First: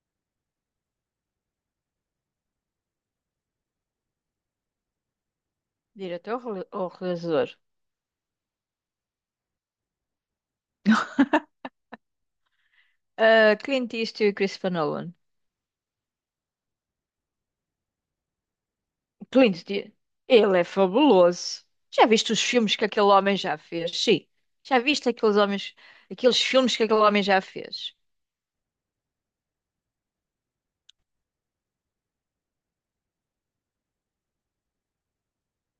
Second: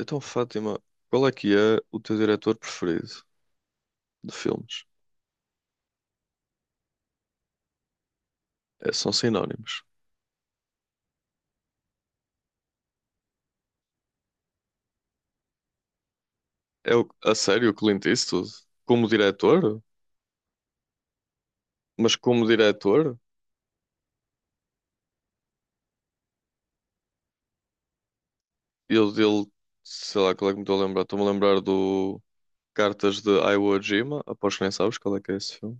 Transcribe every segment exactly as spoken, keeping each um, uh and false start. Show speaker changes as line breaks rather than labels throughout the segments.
Então, Fátima, qual é que é o teu diretor preferido de filmes?
Diretor rele- ou realizador?
É, são sinónimos.
Ah, Clint Eastwood e Christopher Nolan.
É o, a sério o Clint Eastwood? Como
Clint
diretor?
Eastwood, ele é fabuloso. Já
Mas
viste os
como
filmes que aquele
diretor?
homem já fez? Sim. Já viste aqueles homens, aqueles filmes que aquele homem já fez?
Eu dele, sei lá, qual é que me estou a lembrar? Estou-me a lembrar do Cartas de Iwo Jima. Aposto que nem sabes qual é que é esse filme.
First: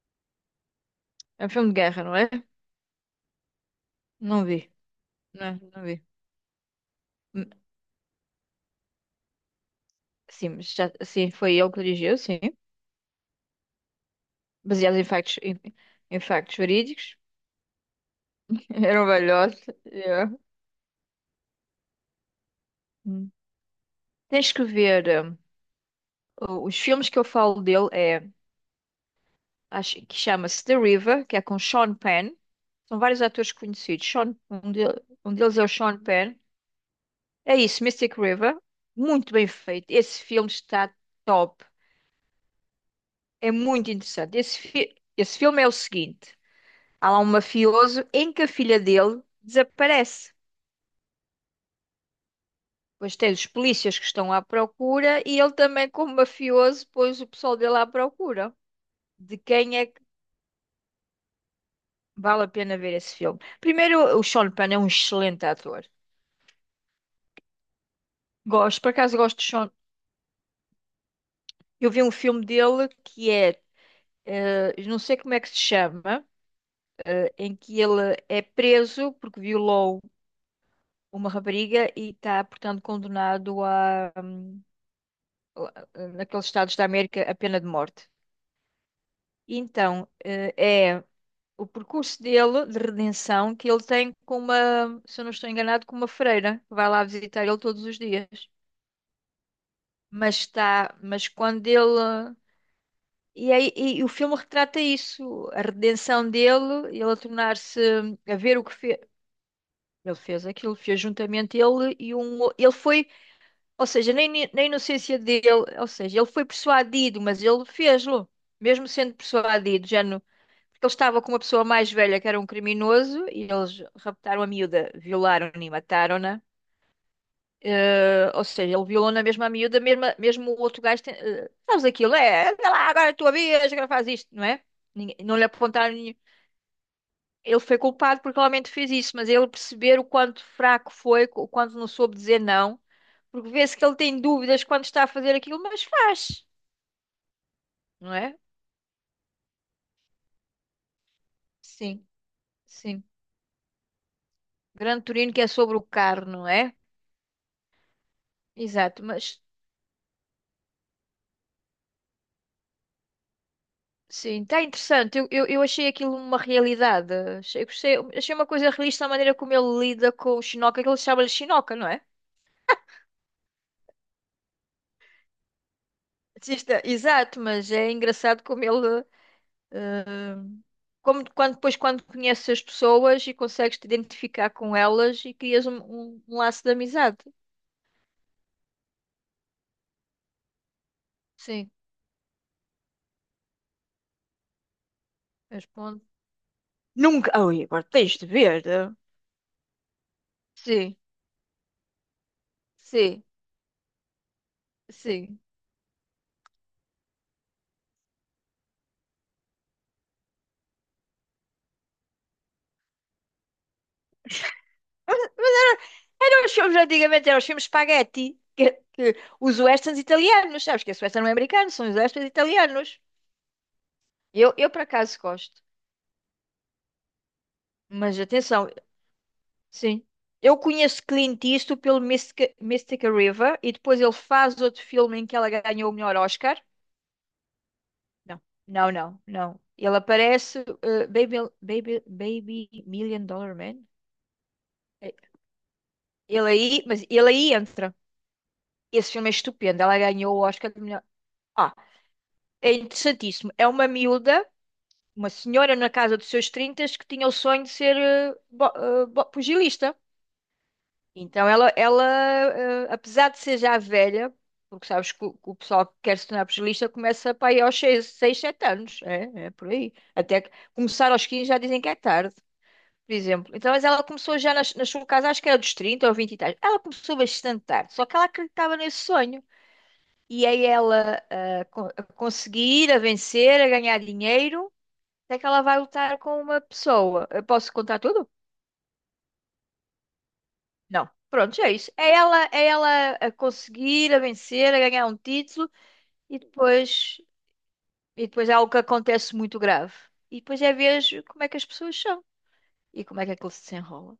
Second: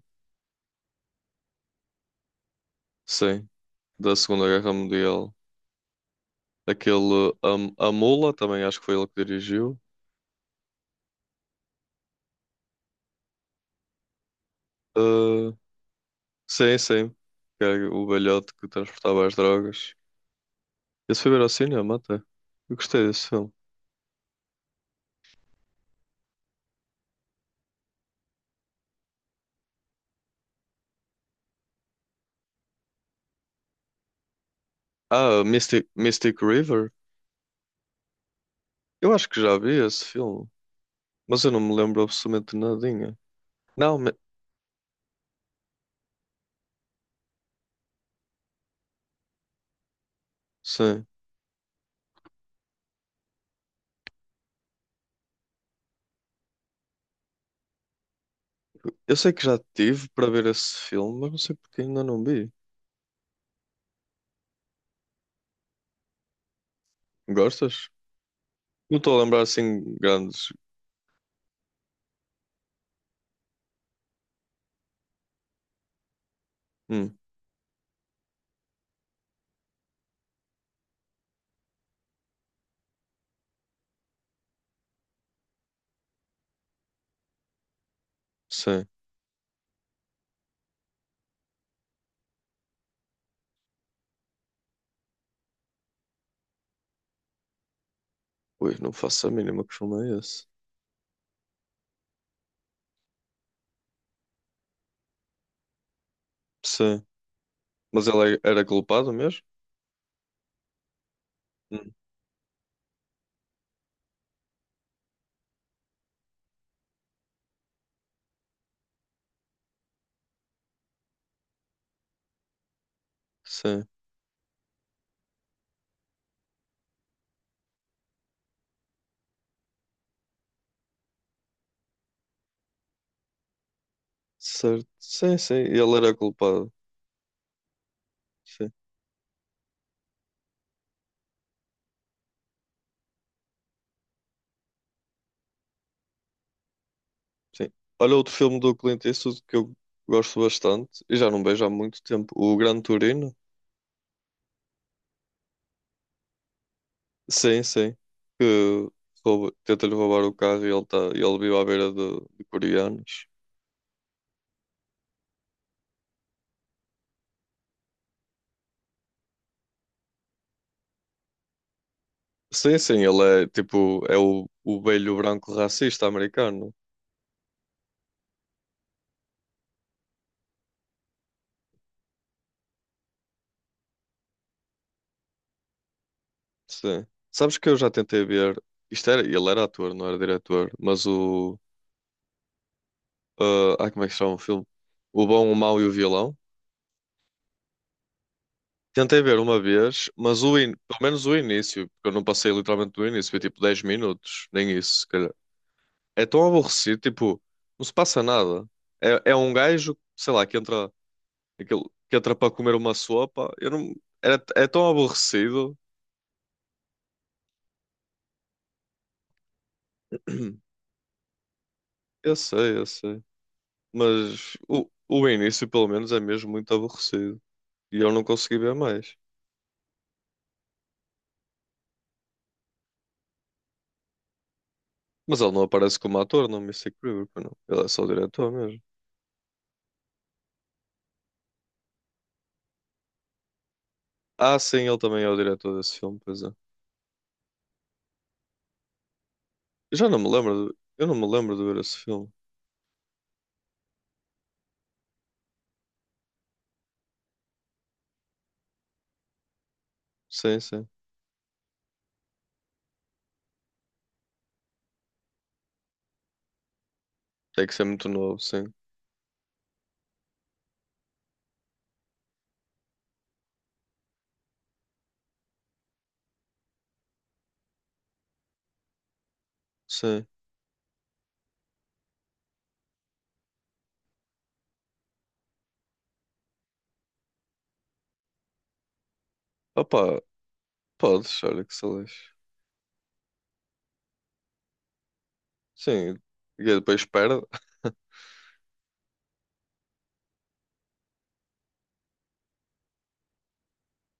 É um filme de guerra, não é?
Sim, da
Não
Segunda Guerra
vi.
Mundial.
Não, não vi.
Aquele
Hum.
um, A Mula, também acho que foi ele que dirigiu.
Sim, mas já, sim, foi ele que dirigiu, sim. Baseado em factos,
Uh,
em, em factos
sim, sim.
verídicos.
Que é o velhote que
Era um
transportava as
velhote.
drogas.
Yeah.
Esse foi ver ao cinema até. Eu gostei desse
Hum.
filme.
Tens que ver. hum, o- Os filmes que eu falo dele é acho que chama-se The River, que é com Sean Penn. São vários atores conhecidos. Sean, um, de- um
Ah,
deles é o
Mystic,
Sean Penn.
Mystic River?
É isso, Mystic River.
Eu acho
Muito
que
bem
já vi
feito.
esse
Esse
filme,
filme está
mas eu não
top.
me lembro absolutamente nadinha.
É muito
Não, me...
interessante. Esse, fi- esse filme é o seguinte: há lá um mafioso em que a filha dele desaparece.
sim.
Depois tem os polícias que estão à procura e ele também, como mafioso, pôs o pessoal dele à procura.
Eu sei
De
que já
quem é que
tive para ver esse filme, mas não sei porque ainda não
vale a
vi.
pena ver esse filme? Primeiro, o Sean Penn é um excelente ator.
Gostas?
Gosto, por
Não estou
acaso
a
gosto
lembrar
de Sean.
assim grandes.
Eu vi um filme dele que é, eh, não sei como é que se chama,
Hum,
eh, em que ele é preso porque violou uma rapariga e está, portanto, condenado a, a- naqueles estados da América, a pena de morte.
sim.
Então, eh, é o percurso dele de redenção que ele tem com uma, se eu não estou enganado, com uma freira que vai lá visitar ele todos os dias.
Ui, não faço a mínima que filme é
Mas
esse.
está, mas quando ele E, aí, e o filme retrata isso, a redenção dele, ele
Sim.
a tornar-se
Mas ele
a
é-
ver
era
o que fez.
culpado mesmo?
Ele fez aquilo, fez juntamente
Hum,
ele e um. o- Ele foi, ou seja, nem ni- na inocência dele, ou seja, ele foi persuadido, mas ele fez-lo, mesmo sendo persuadido, já no, porque ele estava com uma pessoa mais velha que era um criminoso e eles
sim.
raptaram a miúda, violaram-na e mataram-na. Eh, ou seja, ele violou na mesma miúda, mesmo, mesmo o outro gajo. Tem, eh, sabes aquilo? É, vai lá, agora é a tua vez, agora faz isto, não é?
Certo.
Ninguém-
Sim,
não lhe
sim,
apontaram
ele era
nenhum.
culpado.
Ele foi culpado porque realmente
Sim.
fez isso, mas ele perceber o quanto fraco foi, o quanto não soube dizer não, porque vê-se que ele tem dúvidas quando está a fazer aquilo, mas faz,
Sim.
não
Olha outro
é?
filme do Clint Eastwood que eu gosto bastante e já não vejo há muito
Sim,
tempo, o Gran
sim.
Turino.
Grande Turino que é sobre o carro, não é?
Sim, sim. Que
Exato, mas
rouba- tenta-lhe roubar o carro e ele, tá, e ele vive à beira de, de coreanos.
sim, está interessante. Eu, eu, eu achei aquilo uma realidade. Achei, gostei- achei uma coisa realista a maneira como ele lida com o Shinoka, que ele chama-lhe Shinoka, não é?
Sim, sim, ele é tipo, é o, o velho branco racista americano.
Existe- Exato, mas é engraçado como ele. eh, Como quando, depois, quando conheces as pessoas e consegues te identificar com elas e crias um, um, um laço de
Sim.
amizade.
Sabes que eu já tentei ver, isto era, ele era ator, não era diretor, mas o,
Sim,
ah, ai, como é que se chama o filme? O Bom, o Mau e o
respondo.
Vilão.
Nunca. Ai, agora tens de ver. Eh?
Tentei ver uma vez, mas o in...
Sim,
pelo menos o início, porque eu não passei literalmente do
sim,
início, foi tipo dez minutos, nem isso, se calhar.
sim.
É tão aborrecido, tipo, não se passa nada. É, é um gajo, sei lá, que entra, aquele, que entra para comer uma sopa. Eu não... Era, é tão
Mas era,
aborrecido.
eram os filmes antigamente, eram os filmes spaghetti, que, que- os westerns italianos, sabes que esse western não é americano, são os westerns
Eu sei, eu
italianos.
sei.
Eu,
Mas
eu por
o,
acaso
o
gosto,
início, pelo menos, é mesmo muito aborrecido. E eu
mas
não consegui
atenção,
ver mais.
sim. Eu conheço Clint Eastwood pelo Mystica, Mystica River e depois ele faz outro filme em que
Mas
ela
ele não
ganhou o
aparece
melhor
como ator,
Oscar.
não me sei que não. Ele é só o
Não,
diretor mesmo.
não, não, não. Ele aparece, eh, Baby, Baby, Baby Million Dollar Man.
Ah, sim, ele
Eh,
também é o diretor desse filme, pois
Ele
é.
aí, mas ele aí entra. Esse filme é estupendo.
Eu
Ela
já não me
ganhou o
lembro.
Oscar
de-
de melhor.
Eu não me lembro de
Ah,
ver esse filme.
é interessantíssimo. É uma miúda, uma senhora na casa dos seus trinta que tinha o sonho de ser eh, bo- eh, bo- pugilista.
Sim, sim.
Então ela, ela, eh, apesar de ser já velha, porque sabes que o, que o pessoal que quer se tornar pugilista começa para aí
Tem que
aos
ser
seis,
muito novo,
seis, sete
sim.
anos. É, é por aí. Até que começar aos quinze já dizem que é tarde, por exemplo. Então, mas ela começou já nas- na, sua casa, acho que era dos trinta ou vinte e tal. Ela começou bastante tarde, só que ela acreditava nesse sonho.
Sim.
E aí ela a, co- a conseguir, a vencer, a ganhar dinheiro até que ela vai lutar com uma pessoa. Eu posso contar tudo?
Opa,
Não.
podes,
Pronto,
olha
é
que se
isso. É
lixe.
ela, é ela a conseguir, a vencer, a ganhar um título
Sim,
e
e depois
depois,
perde.
e depois é algo que acontece muito grave. E depois é ver como é que as pessoas são e como é que aquilo se desenrola.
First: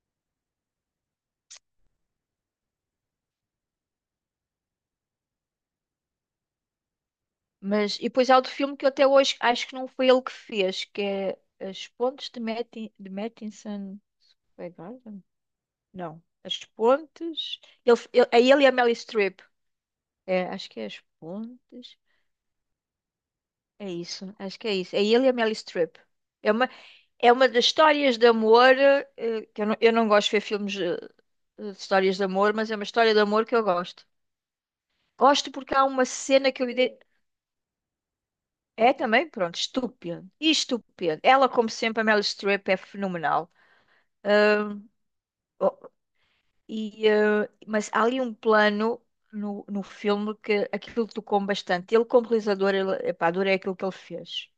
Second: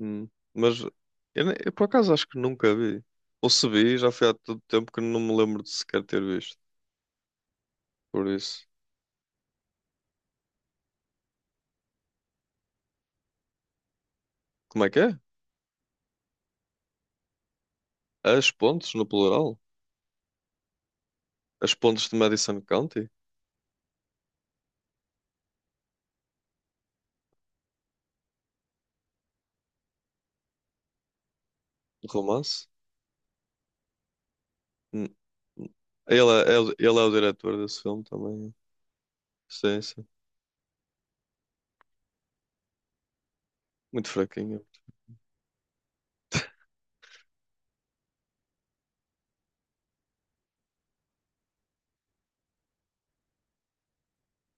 Hum, mas eu, ne- eu por acaso acho que nunca vi. Ou se vi, já foi há tanto tempo que não me lembro de sequer ter visto.
Mas e
Por
depois há outro
isso.
filme que eu até hoje acho que não foi ele que fez, que é As Pontes de, Matti- de Mattinson. Foi
Como é que é?
Garden? Não. As Pontes. Ele, ele, é
As
ele e a Meryl
Pontes, no
Streep.
plural?
É, acho que é As
As
Pontes.
Pontes de Madison County?
É isso, acho que é isso. É ele e a Meryl Streep. É uma, é uma das histórias de amor, eh, que eu não, eu não gosto de ver filmes eh, de
De
histórias de amor,
Romance?
mas é uma história de amor que eu gosto.
Hum,
Gosto
hum.
porque há uma
Ele
cena
é,
que eu...
ele ele
ide-
é o diretor desse filme também.
É também, pronto,
Sim, sim.
estúpida. E estúpida. Ela, como sempre, a Meryl Streep é fenomenal.
Muito fraquinho.
Oh, e, eh, mas há ali um plano no, no filme que aquilo tocou-me bastante. Ele, como realizador, ele, epá, adorei aquilo que ele fez.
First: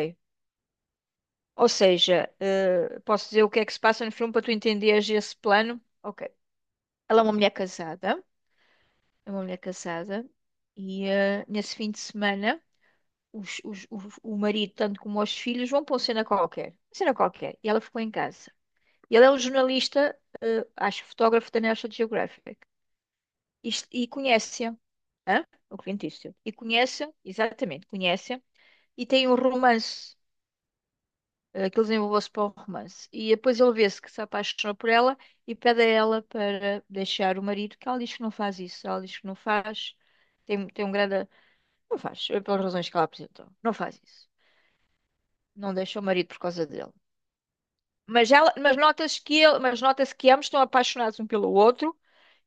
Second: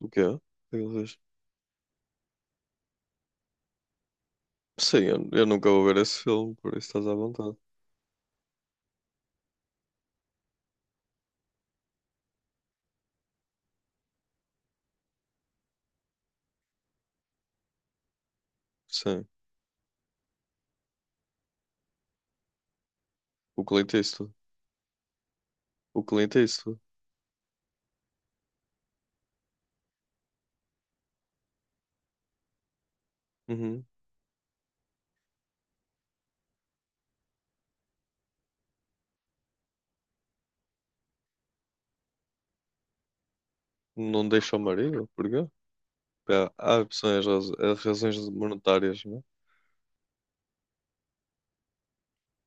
O quê? O que é que ele fez?
Ou seja, eh, posso dizer o que é que se passa no filme para tu
Sim,
entenderes
eu,
esse
eu nunca
plano?
vou ver esse
Ok.
filme, por isso estás à
Ela é uma mulher
vontade.
casada, é uma mulher casada, e eh, nesse fim de semana os- os- o, o marido, tanto como os filhos, vão para uma cena qualquer. Uma cena qualquer. E ela ficou em casa. E ele
Sim,
é um jornalista, eh, acho fotógrafo da National Geographic.
o
Isto-
Clint
E,
Eastwood.
conhece-a. Hã? O
O
Clint
Clint
Eastwood. E
Eastwood.
conhece-a, exatamente, conhece-a. E tem um romance aqueles envolveu-se para o romance. E depois ele
Uhum.
vê-se que se apaixona por ela e pede a ela para deixar o marido, que ela diz que não faz isso, ela diz que não faz, tem, tem um grande. Não faz, eh, pelas razões que ela apresentou, não faz
Não
isso.
deixa o marido? Porquê?
Não deixa o marido por
Pá,
causa
há
dele.
opções, raz- há razões
Mas, ela, mas
monetárias,
nota-se
né?
que ele, mas nota-se que ambos estão apaixonados um pelo outro.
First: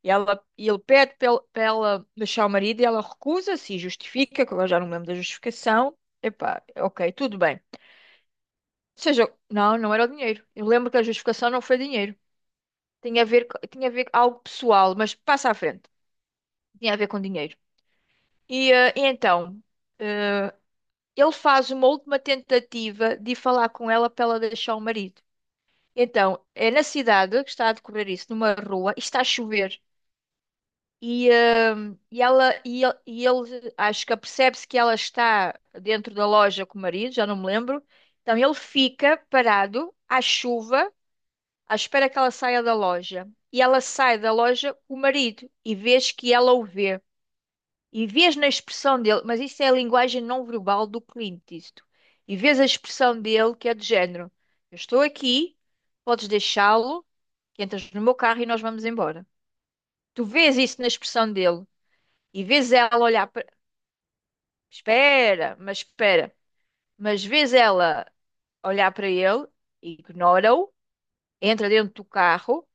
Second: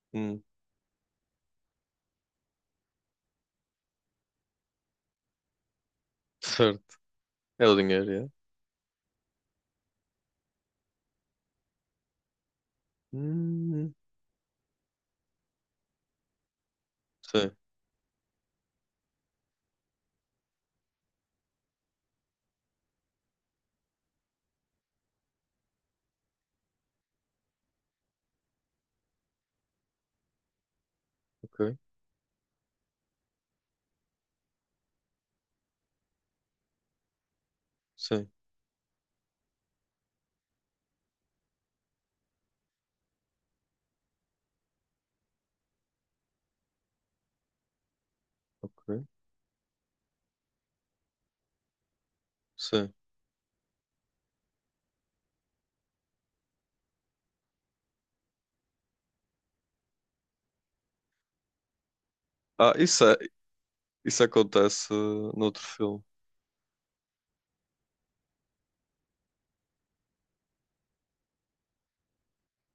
E,
Hum,
ela, e ele pede para ele- para ela deixar o marido e ela recusa-se e justifica, que agora já não me lembro da justificação. Epá,
certo.
ok, tudo bem.
É o dinheiro, é?
Ou seja, não, não era o dinheiro. Eu lembro que a justificação não foi dinheiro. Tinha a ver, co- tinha a
Hum,
ver com algo pessoal, mas passa à frente. Tinha a ver com
sim,
dinheiro. E, eh, e então, eh, ele faz uma última tentativa de ir falar com ela para ela deixar o marido. Então, é na cidade que está a decorrer isso, numa rua, e está a chover. E,
ok.
hum, e ela, e ele, e ele, acho que apercebe-se que ela está dentro da loja com o marido, já não me lembro.
Sim,
Então, ele fica parado à chuva à espera que ela saia da loja. E ela sai da loja com o marido e vês que ela o vê. E vês na expressão
ok.
dele, mas isso é a linguagem não verbal do Clint, isto. E vês a
Sim.
expressão dele que é do género: eu estou aqui, podes deixá-lo, que entras no meu carro e nós vamos embora. Tu vês isso na expressão dele e vês
Ah,
ela
isso, é-
olhar para.
isso acontece uh,
Espera,
noutro
mas
filme.
espera. Mas vês ela olhar para ele, ignora-o, entra dentro do carro.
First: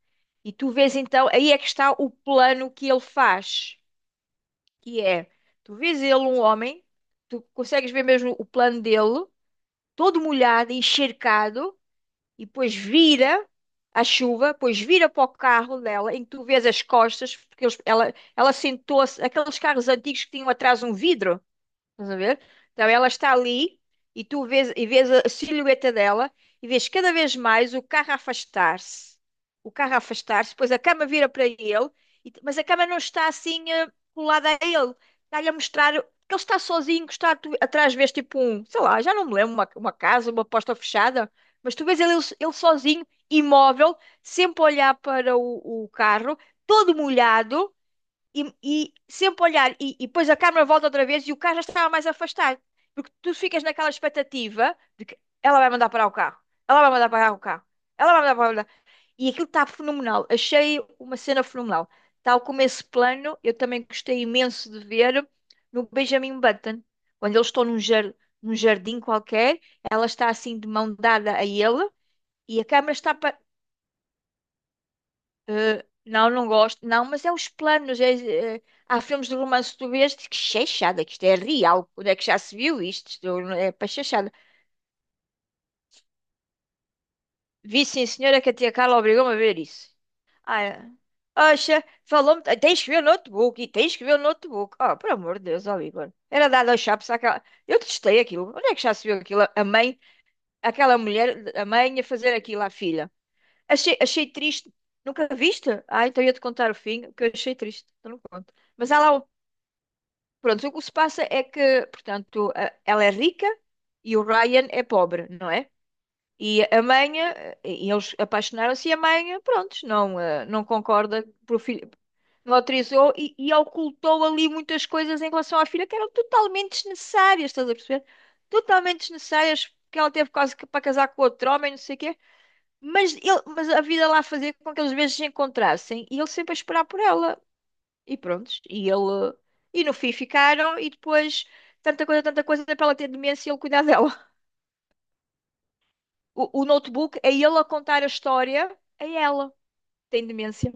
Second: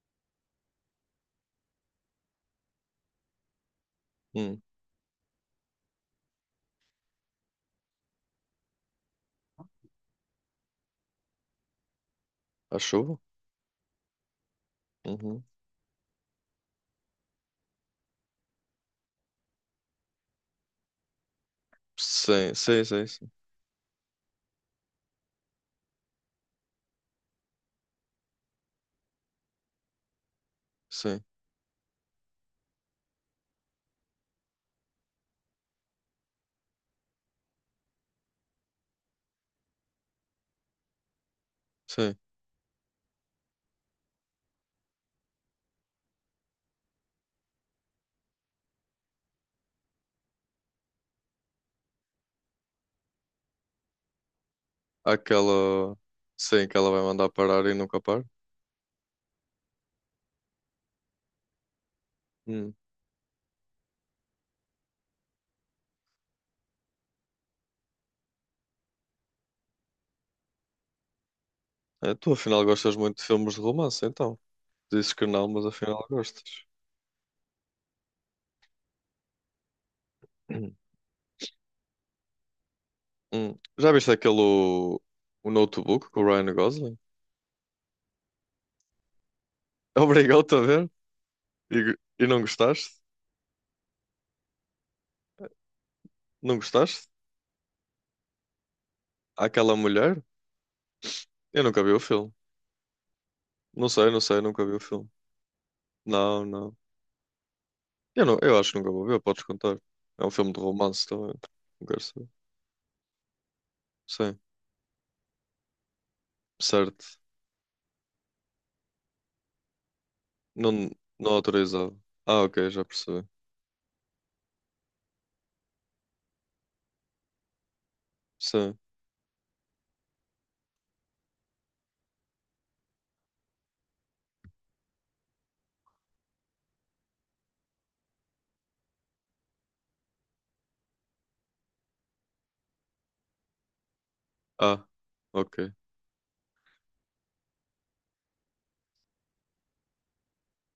E tu vês então, aí é que está o plano que ele faz,
Hum,
que é, tu vês ele um homem, tu consegues ver mesmo o plano dele, todo molhado, encharcado, e depois
a chuva?
vira a chuva, depois vira para o
Uhum.
carro dela, em que tu vês as costas, porque eles- ela, ela sentou-se, aqueles carros antigos que tinham atrás um vidro. Estás a ver?
Sim, sim,
Então
sim,
ela
sim.
está ali e tu vês, e vês a silhueta dela e vês cada vez mais o carro a afastar-se. O carro a afastar-se, depois a cama
Sim,
vira para ele, e- mas a cama não está assim eh, colada a ele. Está-lhe a mostrar que ele está sozinho, que está tu- atrás, vês tipo um, sei lá, já não me lembro, uma, uma casa, uma porta fechada, mas tu vês ele,
sim.
ele sozinho, imóvel, sempre a olhar para o o carro, todo molhado e, e sempre olhar, e, e depois a câmera volta outra vez e o carro já estava mais afastado, porque tu ficas naquela expectativa de que ela vai mandar
Aquela.
parar o carro,
Sim, que
ela
ela
vai
vai
mandar
mandar
parar o carro,
parar e nunca
ela vai
para.
mandar parar o carro, e aquilo está fenomenal, achei uma cena fenomenal. Tal como
Hum.
esse plano, eu também gostei imenso de ver no Benjamin Button, quando eles estão num, jar, num jardim qualquer, ela está assim de mão dada a ele.
É, tu
E
afinal
a câmera
gostas
está
muito de
pa-
filmes de romance, então. Dizes que não, mas
eh,
afinal
não, não
gostas.
gosto. Não, mas é os planos. É- é- há filmes de romance que tu vês diz, que
Hum.
chechada, que isto é real. Onde é que já se viu isto? Isto
Hum.
é para
Já viste
chechada.
aquele o, o Notebook com o Ryan Gosling?
Vi sim, senhora, que a tia Carla obrigou-me a ver isso.
Obrigado-te a ver?
Ah, oxa,
E, e não
falou-me, "Ah, tens que
gostaste?
ver o notebook e tens que ver o notebook. Oh, por amor de Deus, ó Igor. Era
Não
dado aos
gostaste?
chapos àquela. Eu testei aquilo. Onde é que já se viu aquilo? A
Aquela
mãe,
mulher?
aquela mulher,
Eu
a
nunca vi
mãe
o
a
filme.
fazer aquilo à filha.
Não
Achei,
sei, não
achei
sei, nunca vi
triste.
o filme.
Nunca viste? Ah, então ia-te
Não,
contar o
não.
fim, que eu achei triste. Então não
Eu, não,
conto.
eu acho que nunca
Mas há
vou
lá,
ver,
o-
podes contar. É um filme de
pronto, o que se
romance
passa
também.
é
Não
que,
quero saber.
portanto, a- ela é rica e o
Sim,
Ryan é pobre, não é? E a
certo.
mãe, eh, e eles apaixonaram-se e a mãe, pronto, não, eh, não
Não,
concorda
não
pro filho,
autorizava. Ah,
não
ok, já
autorizou
percebi.
e, e ocultou ali muitas coisas em relação à filha que eram totalmente desnecessárias, estás a perceber?
Sim.
Totalmente desnecessárias, porque ela teve quase que para casar com outro homem, não sei o quê. Mas, ele, mas a vida lá fazia com que eles às vezes se encontrassem e ele sempre a esperar por ela. E pronto, e ele. E no fim ficaram e depois tanta coisa, tanta coisa para ela ter demência e ele cuidar dela.
Ah, ok.
O, o notebook é ele a contar a história a ela. Tem demência.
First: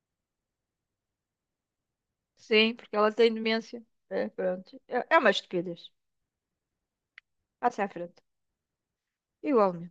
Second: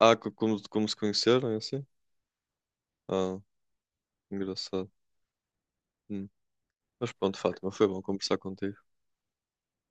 Ah, co- como, como se conheceram, é assim?
Sim, porque ela tem
Ah,
demência. É, pronto.
engraçado.
É, é uma estupidez.
Hum. Mas pronto, Fátima,
Passa
foi
à
bom
frente.
conversar contigo.
Igual